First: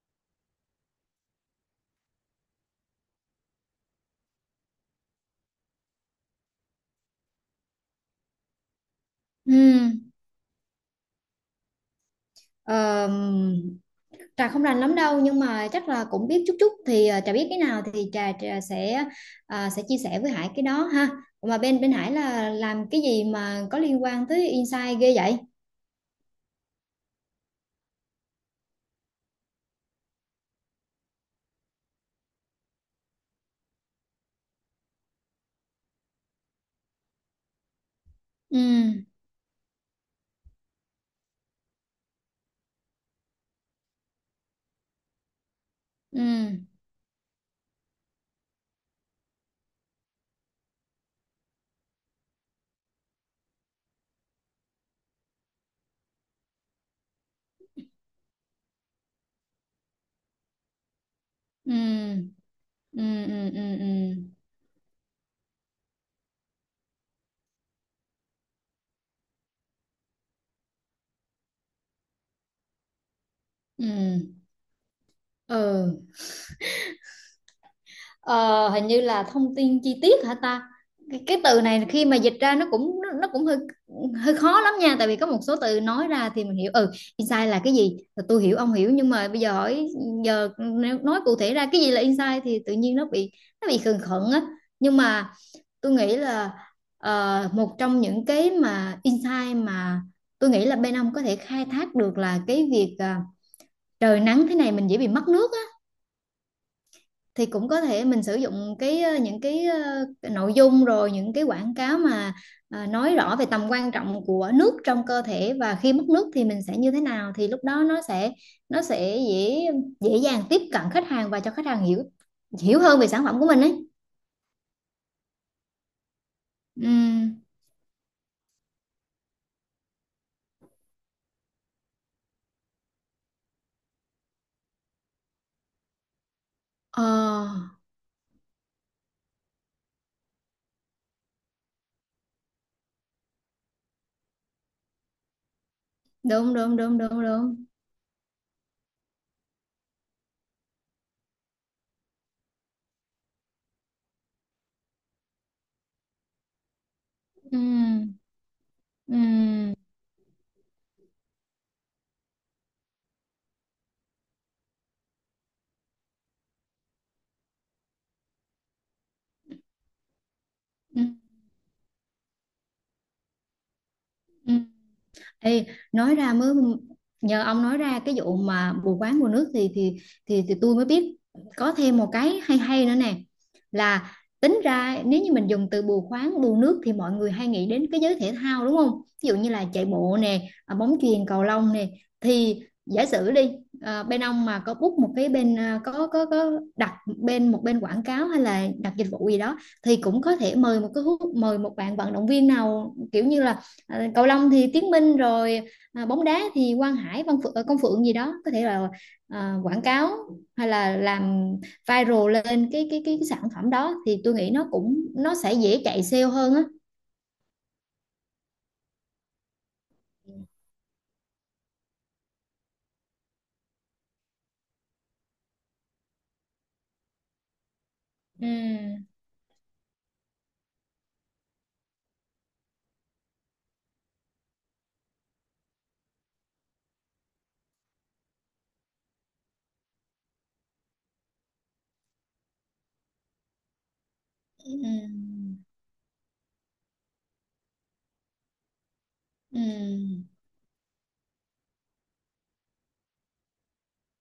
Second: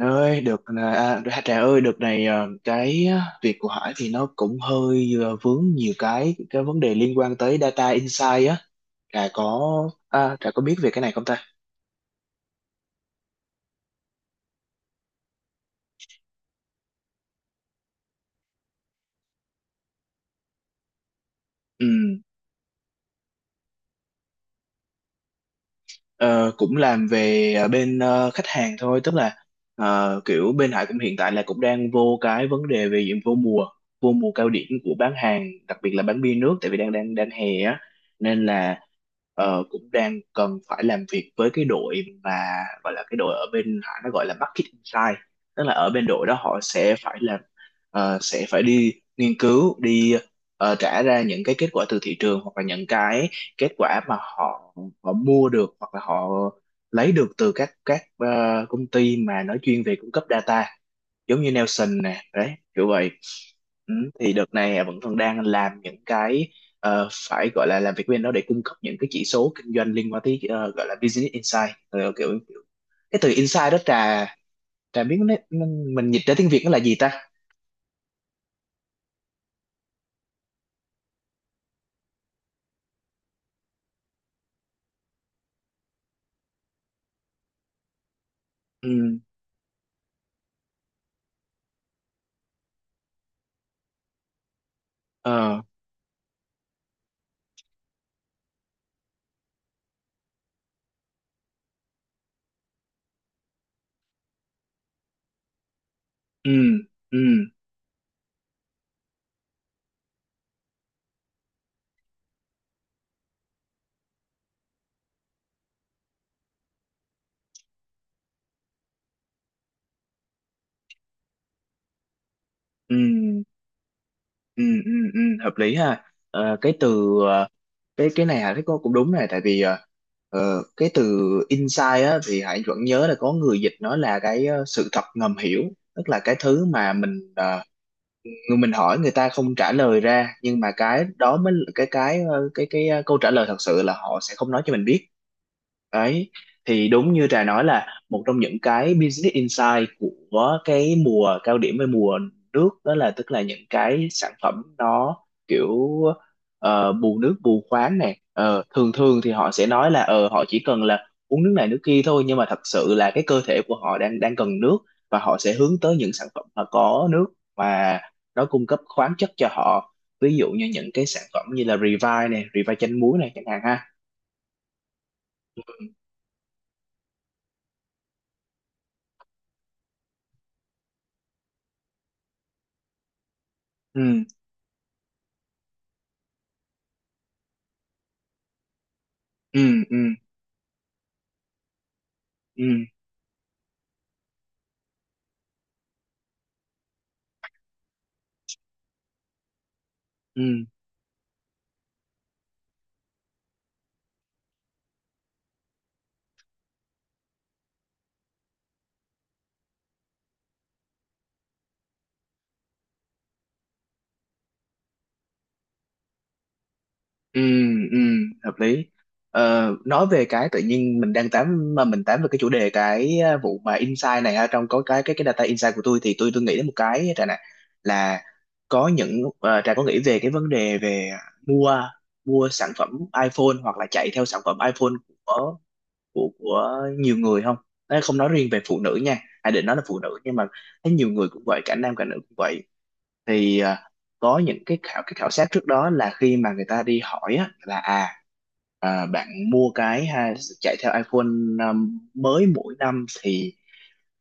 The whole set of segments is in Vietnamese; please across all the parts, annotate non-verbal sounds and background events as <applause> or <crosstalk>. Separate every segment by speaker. Speaker 1: Ơi được à, à, Trà ơi được này, ờ, cái việc của Hải thì nó cũng hơi vướng nhiều cái vấn đề liên quan tới data insight á. Trà có,
Speaker 2: Ừ,
Speaker 1: Trà có biết về cái này không ta?
Speaker 2: ờ, Trà không rành lắm đâu nhưng mà chắc là cũng biết chút chút thì Trà biết cái nào thì Trà sẽ chia sẻ với Hải cái đó ha. Mà bên
Speaker 1: Ừ.
Speaker 2: bên Hải là làm cái gì mà có liên quan tới insight ghê vậy?
Speaker 1: Ờ, cũng làm về bên khách hàng thôi, tức là kiểu bên Hải cũng hiện tại là cũng đang vô cái vấn đề về diện vô mùa, vô mùa cao điểm của bán hàng, đặc biệt là bán bia nước tại vì đang đang đang hè á, nên
Speaker 2: Ừ,
Speaker 1: là cũng đang cần phải làm việc với cái đội mà gọi là cái đội ở bên Hải nó gọi là Market Insight. Tức là ở bên
Speaker 2: ừ,
Speaker 1: đội đó họ sẽ phải làm, sẽ phải đi nghiên cứu, đi trả ra những cái kết quả từ thị trường hoặc là những cái kết quả mà họ, họ mua được hoặc là họ lấy được từ các công ty mà nói chuyên về cung cấp data, giống như Nelson nè
Speaker 2: ừ,
Speaker 1: đấy, kiểu
Speaker 2: ừ,
Speaker 1: vậy.
Speaker 2: ừ, ừ, ừ,
Speaker 1: Ừ,
Speaker 2: ừ.
Speaker 1: thì đợt này vẫn còn đang làm những cái, phải gọi là làm việc bên đó để cung cấp những cái chỉ số kinh doanh liên quan tới, gọi là business insight. Ờ, kiểu cái từ insight đó
Speaker 2: Ừ. Ừ.
Speaker 1: Trà, Trà biết nó,
Speaker 2: Ừ.
Speaker 1: mình dịch ra tiếng Việt nó là gì ta?
Speaker 2: Ờ, hình như là thông tin chi tiết hả ta. Cái từ này khi mà dịch ra nó cũng hơi hơi khó lắm nha, tại vì có một số từ nói ra thì mình hiểu. Ừ, insight là cái gì, tôi hiểu ông hiểu, nhưng
Speaker 1: Ừ,
Speaker 2: mà bây giờ hỏi giờ nếu nói cụ thể ra cái gì là insight thì tự nhiên nó bị khựng khựng á, nhưng mà
Speaker 1: ờ,
Speaker 2: tôi nghĩ là một trong những cái mà insight mà tôi nghĩ là bên ông có thể khai thác được là cái việc trời nắng thế này mình dễ bị mất nước,
Speaker 1: ừ, ừ,
Speaker 2: thì cũng có thể mình sử dụng cái những cái nội dung rồi những cái quảng cáo mà nói rõ về tầm quan trọng của nước trong cơ thể và khi mất nước thì mình sẽ như thế nào, thì lúc đó nó sẽ dễ dễ dàng tiếp cận khách hàng và cho khách hàng hiểu hiểu
Speaker 1: ừ.
Speaker 2: hơn về sản phẩm của mình ấy.
Speaker 1: Ừ, ừ, ừ, hợp lý ha. Ờ, cái từ
Speaker 2: Ừm.
Speaker 1: cái này Hải thấy có cũng đúng này, tại vì cái từ insight á thì Hải vẫn nhớ là có người dịch nó là cái, sự thật ngầm hiểu, tức là cái thứ mà mình,
Speaker 2: Ờ,
Speaker 1: người mình hỏi người ta không trả lời ra, nhưng mà cái đó mới là cái ờ, câu trả lời thật sự là họ sẽ không nói cho mình biết đấy.
Speaker 2: đúng đúng
Speaker 1: Thì
Speaker 2: đúng
Speaker 1: đúng
Speaker 2: đúng
Speaker 1: như Trà
Speaker 2: đúng.
Speaker 1: nói, là một trong những cái business insight của cái mùa cao điểm, với mùa nước đó, là tức là những cái sản phẩm nó kiểu, bù nước bù khoáng nè. Ờ, thường thường thì họ sẽ
Speaker 2: Ừm,
Speaker 1: nói là ờ họ chỉ cần là uống nước này nước kia thôi, nhưng mà thật sự là cái cơ thể của họ đang đang cần nước, và họ sẽ hướng tới những sản phẩm mà có nước và nó cung cấp khoáng chất cho họ. Ví dụ như những cái
Speaker 2: ừm,
Speaker 1: sản phẩm như là Revive này, Revive chanh muối này chẳng hạn ha.
Speaker 2: ừm. Ê, nói ra mới nhờ ông nói ra cái vụ mà bù quán mùa nước thì tôi mới biết có thêm một cái hay hay nữa nè, là
Speaker 1: Ừ,
Speaker 2: tính ra nếu như mình dùng từ bù khoáng bù nước thì mọi người hay nghĩ đến cái giới thể thao đúng không, ví dụ như là
Speaker 1: ừ,
Speaker 2: chạy
Speaker 1: ừ,
Speaker 2: bộ nè, bóng chuyền cầu lông nè, thì
Speaker 1: ừ,
Speaker 2: giả sử đi, bên ông mà có book một cái bên, có đặt bên một bên quảng cáo hay là đặt dịch vụ gì đó thì cũng có
Speaker 1: ừ,
Speaker 2: thể mời một bạn vận động viên nào kiểu như là Ờ, cầu lông thì Tiến Minh rồi, bóng đá thì Quang Hải, Văn Phượng, Công Phượng gì đó, có thể là quảng cáo hay là làm viral lên cái sản phẩm đó thì tôi nghĩ nó sẽ dễ chạy sale hơn á.
Speaker 1: ừ, ừ, hợp lý. Ờ, nói về cái tự nhiên mình đang tám mà mình tám về cái chủ đề cái, vụ mà insight này ha, trong có cái data insight của tôi, thì tôi nghĩ đến một cái, Trà này, là
Speaker 2: Ừ,
Speaker 1: có những, Trà có nghĩ về cái vấn đề về mua mua sản phẩm iPhone hoặc là chạy theo sản phẩm iPhone của, của nhiều người không? Đấy, không nói riêng về phụ nữ nha. Hải định nói là phụ nữ, nhưng mà thấy nhiều người cũng vậy, cả nam cả nữ cũng vậy. Thì à, có những cái khảo, cái khảo
Speaker 2: ừ,
Speaker 1: sát trước đó là khi mà người ta đi hỏi á, là à, à bạn mua cái
Speaker 2: ừ,
Speaker 1: ha, chạy theo iPhone à, mới mỗi năm thì,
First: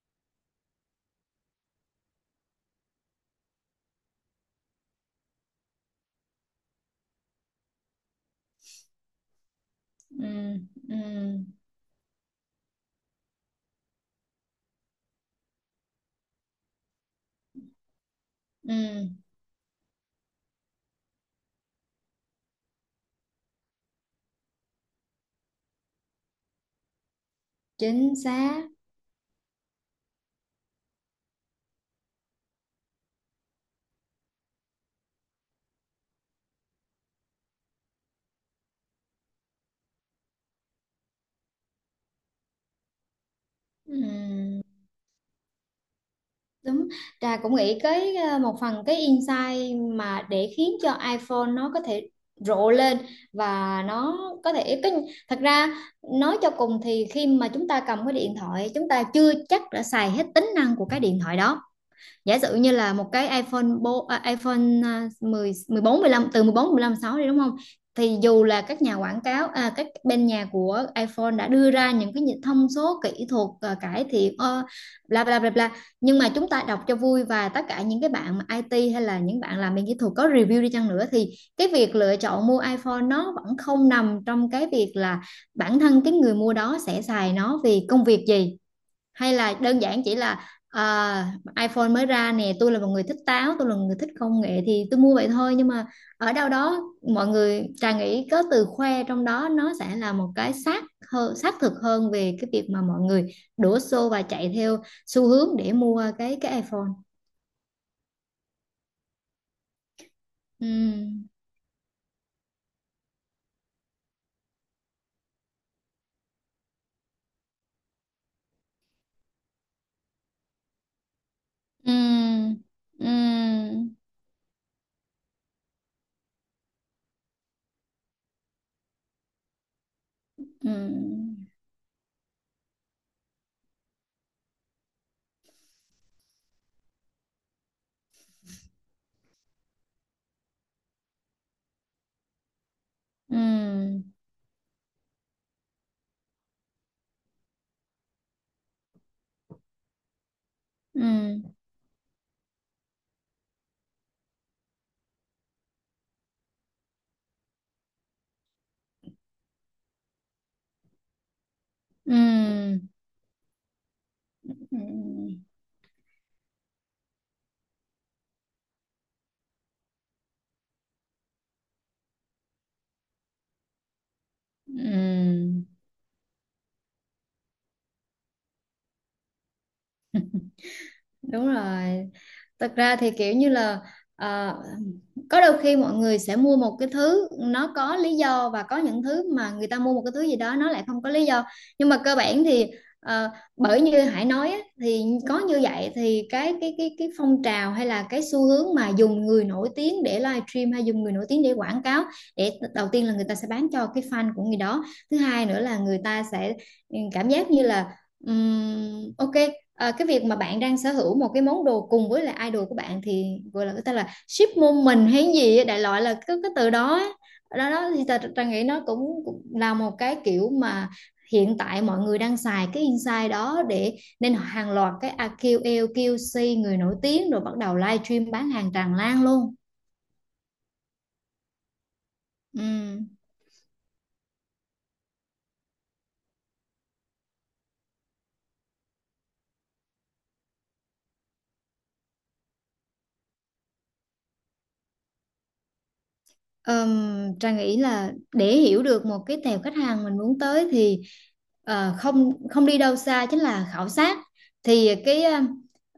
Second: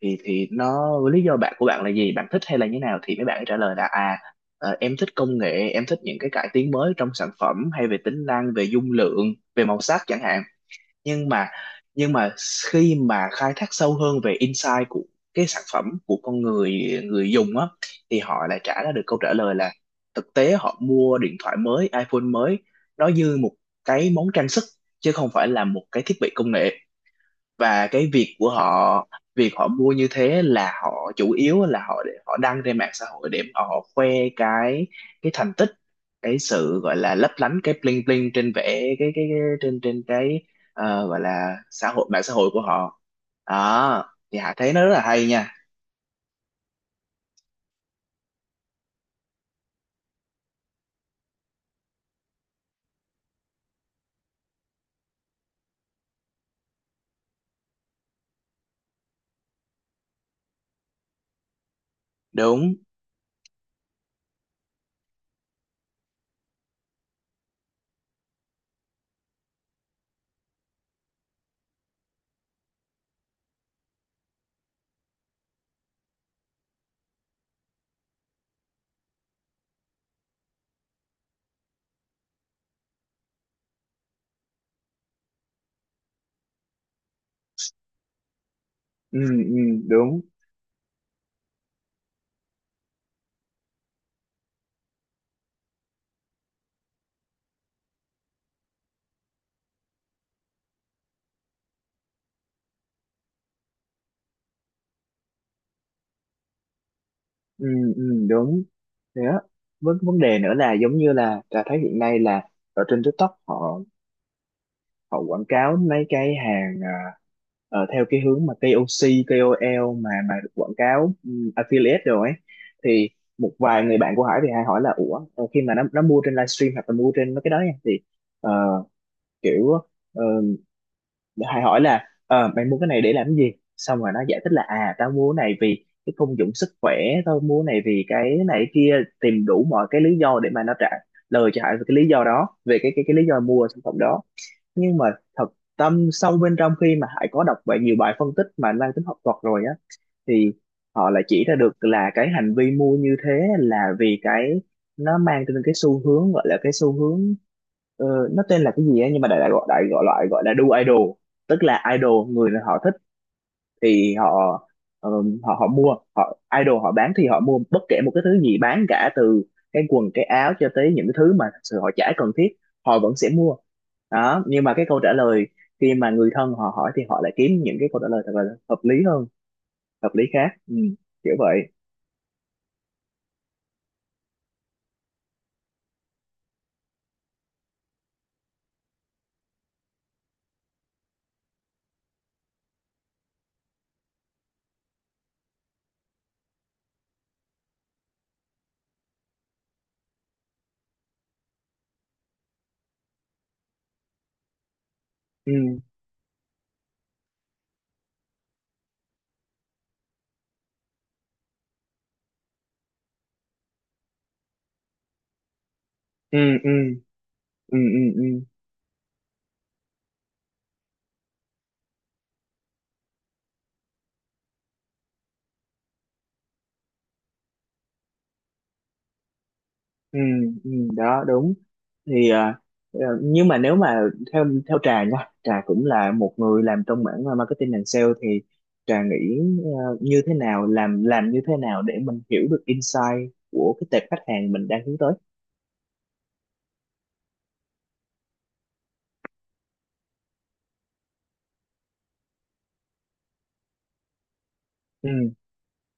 Speaker 1: thì nó lý do bạn của bạn là gì, bạn thích hay là như nào, thì mấy bạn ấy trả lời là à, em thích công nghệ, em thích những cái cải tiến mới trong sản phẩm, hay về tính năng, về dung lượng, về màu sắc chẳng
Speaker 2: ừ,
Speaker 1: hạn.
Speaker 2: ừ,
Speaker 1: nhưng
Speaker 2: ừ,
Speaker 1: mà nhưng mà khi mà khai thác sâu hơn về insight của cái sản phẩm của con người, người dùng á, thì họ lại
Speaker 2: ừ,
Speaker 1: trả ra được câu trả lời là thực tế họ mua điện thoại mới, iPhone mới nó như một cái món trang sức chứ không phải là một cái thiết bị công nghệ. Và cái
Speaker 2: chính
Speaker 1: việc của
Speaker 2: xác.
Speaker 1: họ, việc họ mua như thế là họ chủ yếu là họ để họ đăng trên mạng xã hội để mà họ khoe cái cái thành tích, cái sự gọi là lấp lánh, cái bling bling trên vẻ cái cái trên trên cái, gọi là xã hội, mạng xã hội của họ. Đó thì Hạ
Speaker 2: Ừ.
Speaker 1: thấy nó rất là hay nha.
Speaker 2: Đúng, Trà cũng nghĩ cái một phần cái insight mà để khiến cho iPhone nó có thể rộ lên và nó có thể cái, thật ra nói cho cùng thì khi mà chúng ta cầm cái điện thoại chúng ta chưa chắc đã xài hết tính năng của cái điện thoại đó. Giả sử như
Speaker 1: Đúng,
Speaker 2: là một cái iPhone bo, à, iPhone à, 10 14 15, từ 14 15 6 đi đúng không, thì dù là các nhà quảng cáo, các bên nhà của iPhone đã đưa ra những cái thông số kỹ thuật, cải thiện bla bla bla bla, nhưng mà chúng ta đọc cho vui, và tất cả những cái bạn mà IT hay là những bạn làm bên kỹ thuật có review đi chăng nữa thì cái việc lựa chọn mua iPhone nó vẫn không nằm trong cái việc là bản thân cái người mua đó sẽ xài nó vì công việc gì,
Speaker 1: ừ,
Speaker 2: hay là
Speaker 1: ừ,
Speaker 2: đơn giản chỉ
Speaker 1: đúng,
Speaker 2: là iPhone mới ra nè, tôi là một người thích táo, tôi là một người thích công nghệ thì tôi mua vậy thôi, nhưng mà ở đâu đó, mọi người, Trà nghĩ có từ khoe trong đó nó sẽ là một cái xác thực hơn về cái việc mà mọi người đổ xô và chạy theo xu hướng để mua cái iPhone.
Speaker 1: ừ, ừ, đúng thế á. Vấn vấn đề nữa
Speaker 2: Ừ,
Speaker 1: là giống như là Trà thấy hiện nay là ở trên TikTok họ, họ quảng cáo mấy cái hàng, à, theo cái hướng mà KOC, KOL mà được quảng cáo, affiliate rồi ấy.
Speaker 2: ừ, ừ,
Speaker 1: Thì một vài người bạn của Hải thì Hải hỏi là ủa, khi mà nó mua trên livestream hoặc là mua trên mấy cái đó nha, thì ờ, kiểu ờ,
Speaker 2: ừ,
Speaker 1: Hải hỏi là mày mua cái này để làm gì, xong rồi nó giải thích là à tao mua cái này vì cái công dụng sức khỏe, tao mua cái này vì cái này cái kia, tìm đủ mọi cái lý do để mà nó trả lời cho Hải về cái lý do đó, về cái lý do mua sản phẩm
Speaker 2: ừ,
Speaker 1: đó. Nhưng mà thật tâm sâu bên trong, khi mà Hải có đọc vậy nhiều bài phân tích mà mang tính học thuật rồi á, thì
Speaker 2: ừ,
Speaker 1: họ lại chỉ ra được là cái hành vi mua như thế là vì cái, nó mang trên cái xu hướng gọi là cái xu hướng, ờ, nó tên là cái gì á, nhưng mà đại đại gọi loại gọi là đu idol, tức là idol người họ
Speaker 2: ừ,
Speaker 1: thích. Thì họ,
Speaker 2: ừ,
Speaker 1: họ mua, họ idol họ bán thì họ mua bất kể một cái thứ gì bán, cả từ cái quần cái áo cho tới những cái thứ mà thật sự họ chả cần thiết họ vẫn sẽ mua. Đó, nhưng mà cái câu trả
Speaker 2: ừ,
Speaker 1: lời khi mà người thân họ hỏi thì họ lại kiếm những cái câu trả lời thật là hợp lý hơn, hợp lý khác, ừ, kiểu
Speaker 2: đúng
Speaker 1: vậy.
Speaker 2: rồi. Thật ra thì kiểu như là ờ, có đôi khi mọi người sẽ mua một cái thứ nó có lý do, và có những thứ mà người ta mua một cái thứ gì đó nó lại không có lý do, nhưng mà cơ bản thì ờ, bởi như Hải nói á, thì có như vậy thì cái phong trào hay là cái xu hướng mà dùng người nổi tiếng để livestream hay dùng người nổi tiếng để quảng cáo, để đầu tiên là người ta sẽ bán cho cái fan của người đó, thứ hai
Speaker 1: Ừ,
Speaker 2: nữa là người ta sẽ cảm giác như là ok, cái việc mà bạn đang sở hữu một cái món đồ cùng với là idol của bạn thì gọi là người ta là ship môn mình hay gì á, đại loại là cái
Speaker 1: ừ,
Speaker 2: cái
Speaker 1: ừ,
Speaker 2: từ đó á. Đó,
Speaker 1: ừ,
Speaker 2: đó thì
Speaker 1: ừ,
Speaker 2: ta,
Speaker 1: ừ.
Speaker 2: ta nghĩ nó cũng là một cái kiểu mà hiện tại mọi người đang xài cái insight đó, để nên hàng loạt cái AQL, QC người nổi tiếng rồi bắt đầu live stream bán hàng tràn lan luôn.
Speaker 1: Ừ, ừ, đó đúng. Thì à,
Speaker 2: Ừ.
Speaker 1: nhưng mà nếu mà theo theo Trà nha, Trà cũng là một người làm trong mảng, marketing and sale, thì Trà nghĩ như thế nào, làm như thế nào để mình hiểu được insight của cái tệp khách hàng mình đang hướng tới?
Speaker 2: Ờm, Trang nghĩ là để hiểu được một cái tệp khách hàng mình muốn tới thì ờ, không không đi đâu xa, chính là khảo sát, thì
Speaker 1: Ừ,
Speaker 2: cái ờ,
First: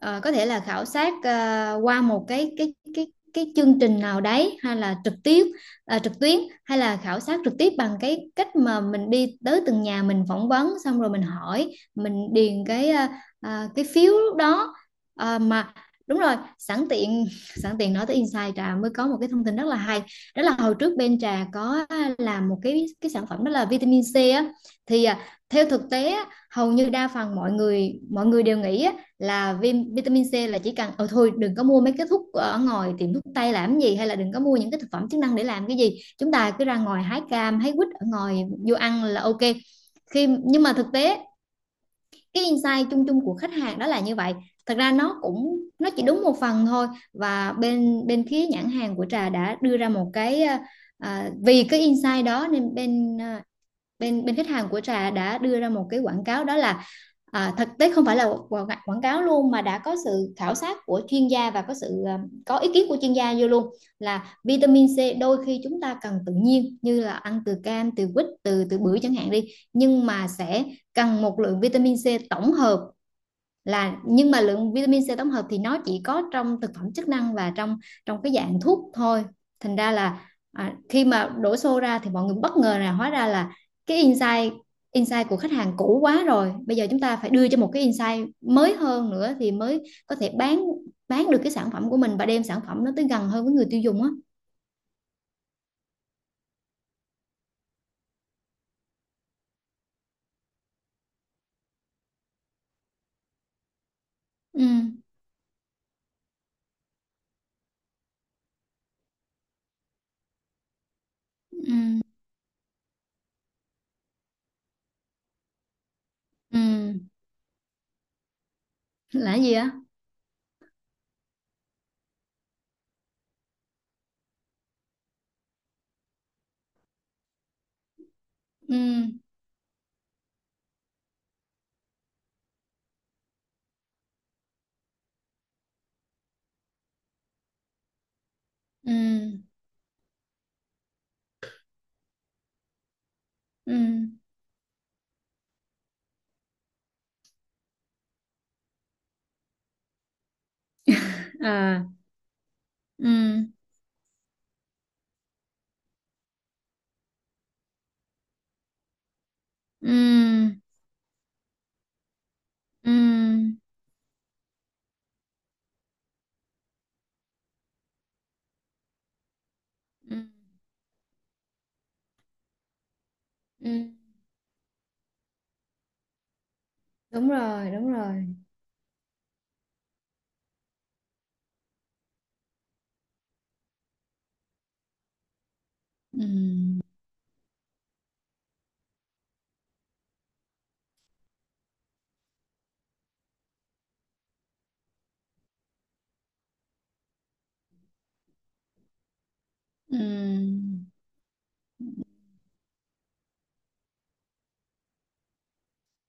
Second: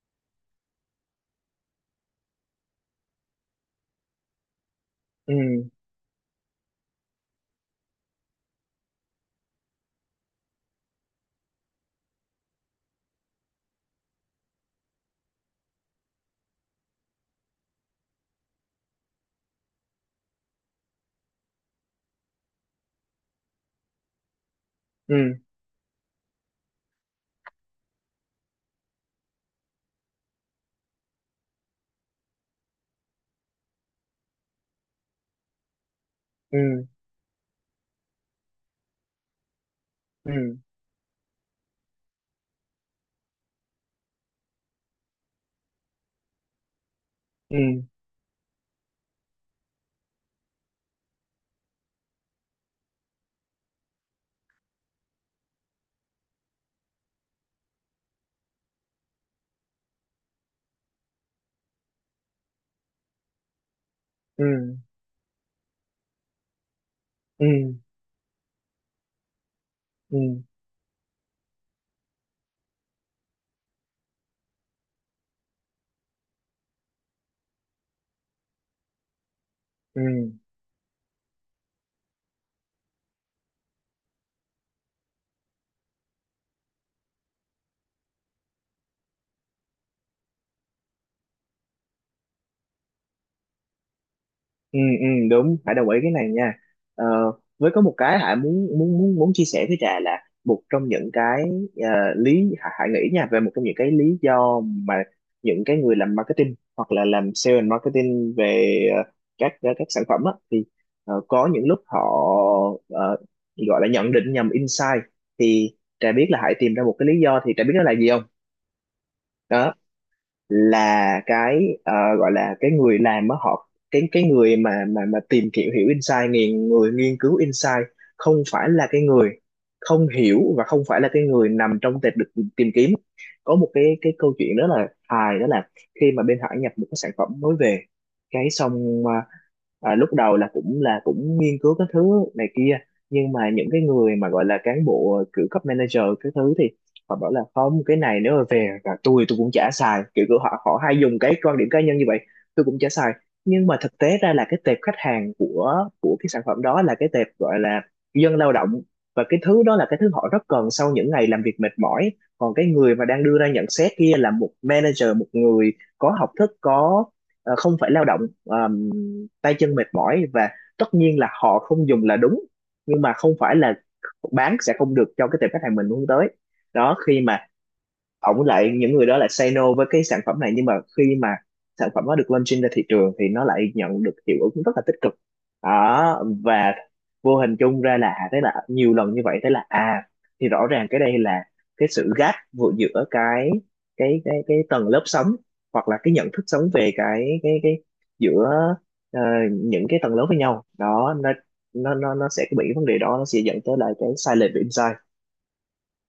Speaker 2: ờ, có thể là khảo sát qua một cái chương trình nào đấy hay là trực
Speaker 1: ừ,
Speaker 2: tiếp trực tuyến, hay là khảo sát trực tiếp bằng cái cách mà mình đi tới từng nhà mình phỏng vấn xong rồi mình hỏi mình điền cái phiếu lúc đó. Mà đúng rồi, sẵn tiện <laughs> sẵn tiện nói tới Insight, Trà mới có một cái thông tin rất là hay. Đó là hồi trước bên Trà có làm một cái sản phẩm đó là vitamin C á, thì
Speaker 1: ừ,
Speaker 2: theo thực tế á, hầu như đa phần mọi người đều nghĩ á, là vitamin C là chỉ cần thôi, đừng có mua mấy cái thuốc ở ngoài tiệm thuốc tây làm gì, hay là đừng có mua những cái thực phẩm chức năng để làm cái gì, chúng ta cứ ra
Speaker 1: ừ,
Speaker 2: ngoài hái cam hái quýt ở ngoài vô ăn là ok.
Speaker 1: ừ,
Speaker 2: Nhưng mà thực tế, cái insight chung chung của khách hàng đó là như vậy, thật ra nó cũng chỉ đúng một phần thôi, và
Speaker 1: ừ,
Speaker 2: bên bên phía nhãn hàng của Trà đã đưa ra một cái vì cái insight đó nên bên ờ, bên bên khách hàng của Trà đã đưa ra một cái quảng cáo, đó là thực tế không phải là quảng cáo luôn mà đã có sự khảo sát của chuyên gia, và có ý kiến của chuyên gia vô luôn, là
Speaker 1: ừ,
Speaker 2: vitamin C đôi khi chúng ta cần tự nhiên như là ăn
Speaker 1: ừ,
Speaker 2: từ cam từ quýt từ từ bưởi chẳng hạn đi, nhưng
Speaker 1: ừ,
Speaker 2: mà
Speaker 1: ừ,
Speaker 2: sẽ cần một lượng vitamin C tổng hợp, là nhưng mà lượng vitamin C tổng hợp thì nó chỉ có trong thực phẩm chức năng và trong trong cái dạng thuốc thôi. Thành ra
Speaker 1: ừ,
Speaker 2: là khi mà đổ xô ra thì mọi người bất ngờ là hóa ra là cái insight insight của khách hàng cũ quá rồi, bây giờ chúng ta phải đưa cho một cái insight mới hơn nữa thì mới có thể bán được cái sản phẩm của mình và đem sản phẩm nó tới gần hơn với người tiêu dùng á.
Speaker 1: ừ, ừ, đúng, phải đồng ý cái này nha. Ờ, với có một cái Hải muốn muốn muốn muốn chia sẻ với Trà, là một trong những cái, ờ, lý, Hải Hải nghĩ nha, về một trong những cái lý do
Speaker 2: Ừ,
Speaker 1: mà những cái người làm marketing hoặc là làm sale and marketing về, các sản phẩm á, thì có những lúc họ,
Speaker 2: ừ,
Speaker 1: ờ, gọi là nhận định nhầm insight. Thì Trà biết là Hải
Speaker 2: ừ.
Speaker 1: tìm ra một cái lý do, thì Trà biết nó là gì không?
Speaker 2: Là gì á?
Speaker 1: Đó là cái, gọi là cái người làm á, họ cái người mà mà tìm hiểu, hiểu insight, nghiền, người nghiên cứu insight không phải
Speaker 2: Ừ,
Speaker 1: là cái người không hiểu, và không phải là cái người nằm trong tệp được tìm kiếm. Có một cái câu chuyện đó là hài, đó là khi mà bên Hải nhập một cái sản phẩm mới về, cái xong à,
Speaker 2: ừ,
Speaker 1: lúc đầu là cũng nghiên cứu cái thứ này kia, nhưng mà những
Speaker 2: ừ.
Speaker 1: cái người mà gọi là cán bộ kiểu cấp manager cái thứ, thì họ bảo là không, cái này nếu mà về là tôi cũng chả xài, kiểu của họ họ hay dùng cái quan điểm cá
Speaker 2: À,
Speaker 1: nhân như vậy, tôi cũng chả xài.
Speaker 2: ừ,
Speaker 1: Nhưng mà thực tế ra là cái tệp khách hàng của cái sản phẩm đó là cái tệp gọi là dân lao động, và cái thứ đó là cái thứ họ rất
Speaker 2: ừ,
Speaker 1: cần sau những ngày làm việc mệt mỏi. Còn cái người mà đang đưa ra
Speaker 2: ừ,
Speaker 1: nhận xét kia là một manager, một người có học thức, có, không phải lao động, tay chân mệt
Speaker 2: ừ.
Speaker 1: mỏi, và tất nhiên là họ không dùng là đúng, nhưng mà không phải
Speaker 2: Ừ,
Speaker 1: là bán sẽ không được cho cái tệp khách hàng mình hướng tới. Đó, khi
Speaker 2: đúng
Speaker 1: mà
Speaker 2: rồi, đúng rồi.
Speaker 1: ổng, lại những người đó lại say no với cái sản phẩm này, nhưng mà khi mà sản phẩm nó được launching ra thị trường thì nó lại nhận được hiệu ứng rất là tích cực. Đó, và vô hình chung ra là à, thế là nhiều lần như vậy, thế là à thì rõ ràng cái đây là cái sự gap vừa giữa cái cái tầng lớp sống hoặc là cái nhận thức sống về cái giữa, ờ, những cái tầng lớp với nhau
Speaker 2: Ừm,
Speaker 1: đó, nó nó sẽ bị vấn đề đó, nó sẽ dẫn tới lại cái sai lệch về insight.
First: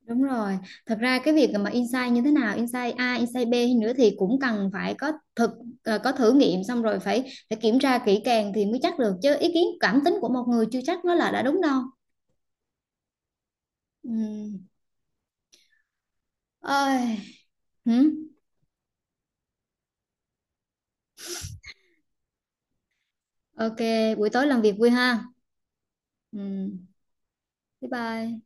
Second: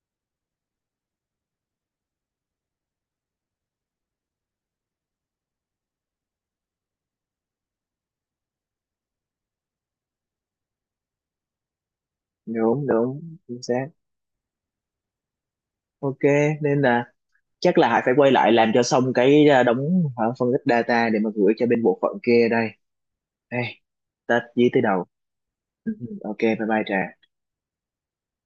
Speaker 2: Đúng rồi. Thật ra cái việc mà insight như thế nào, insight A, insight B hay nữa thì cũng cần phải có thử nghiệm xong rồi phải phải kiểm tra kỹ càng thì mới chắc được, chứ ý kiến cảm tính của một người chưa chắc nó là đã đúng đâu.
Speaker 1: Đúng, đúng, chính xác.
Speaker 2: Ừ.
Speaker 1: Ok, nên là
Speaker 2: Ôi.
Speaker 1: chắc là
Speaker 2: Hử?
Speaker 1: Hải phải quay lại làm cho xong cái, đống, phân tích data để mà gửi cho bên bộ phận kia đây. Ê,
Speaker 2: Ok, buổi
Speaker 1: tách
Speaker 2: tối làm
Speaker 1: dí
Speaker 2: việc
Speaker 1: tới
Speaker 2: vui
Speaker 1: đầu.
Speaker 2: ha.
Speaker 1: Ừ, ừ, ok bye
Speaker 2: Ừ.
Speaker 1: bye Trà.
Speaker 2: Bye bye.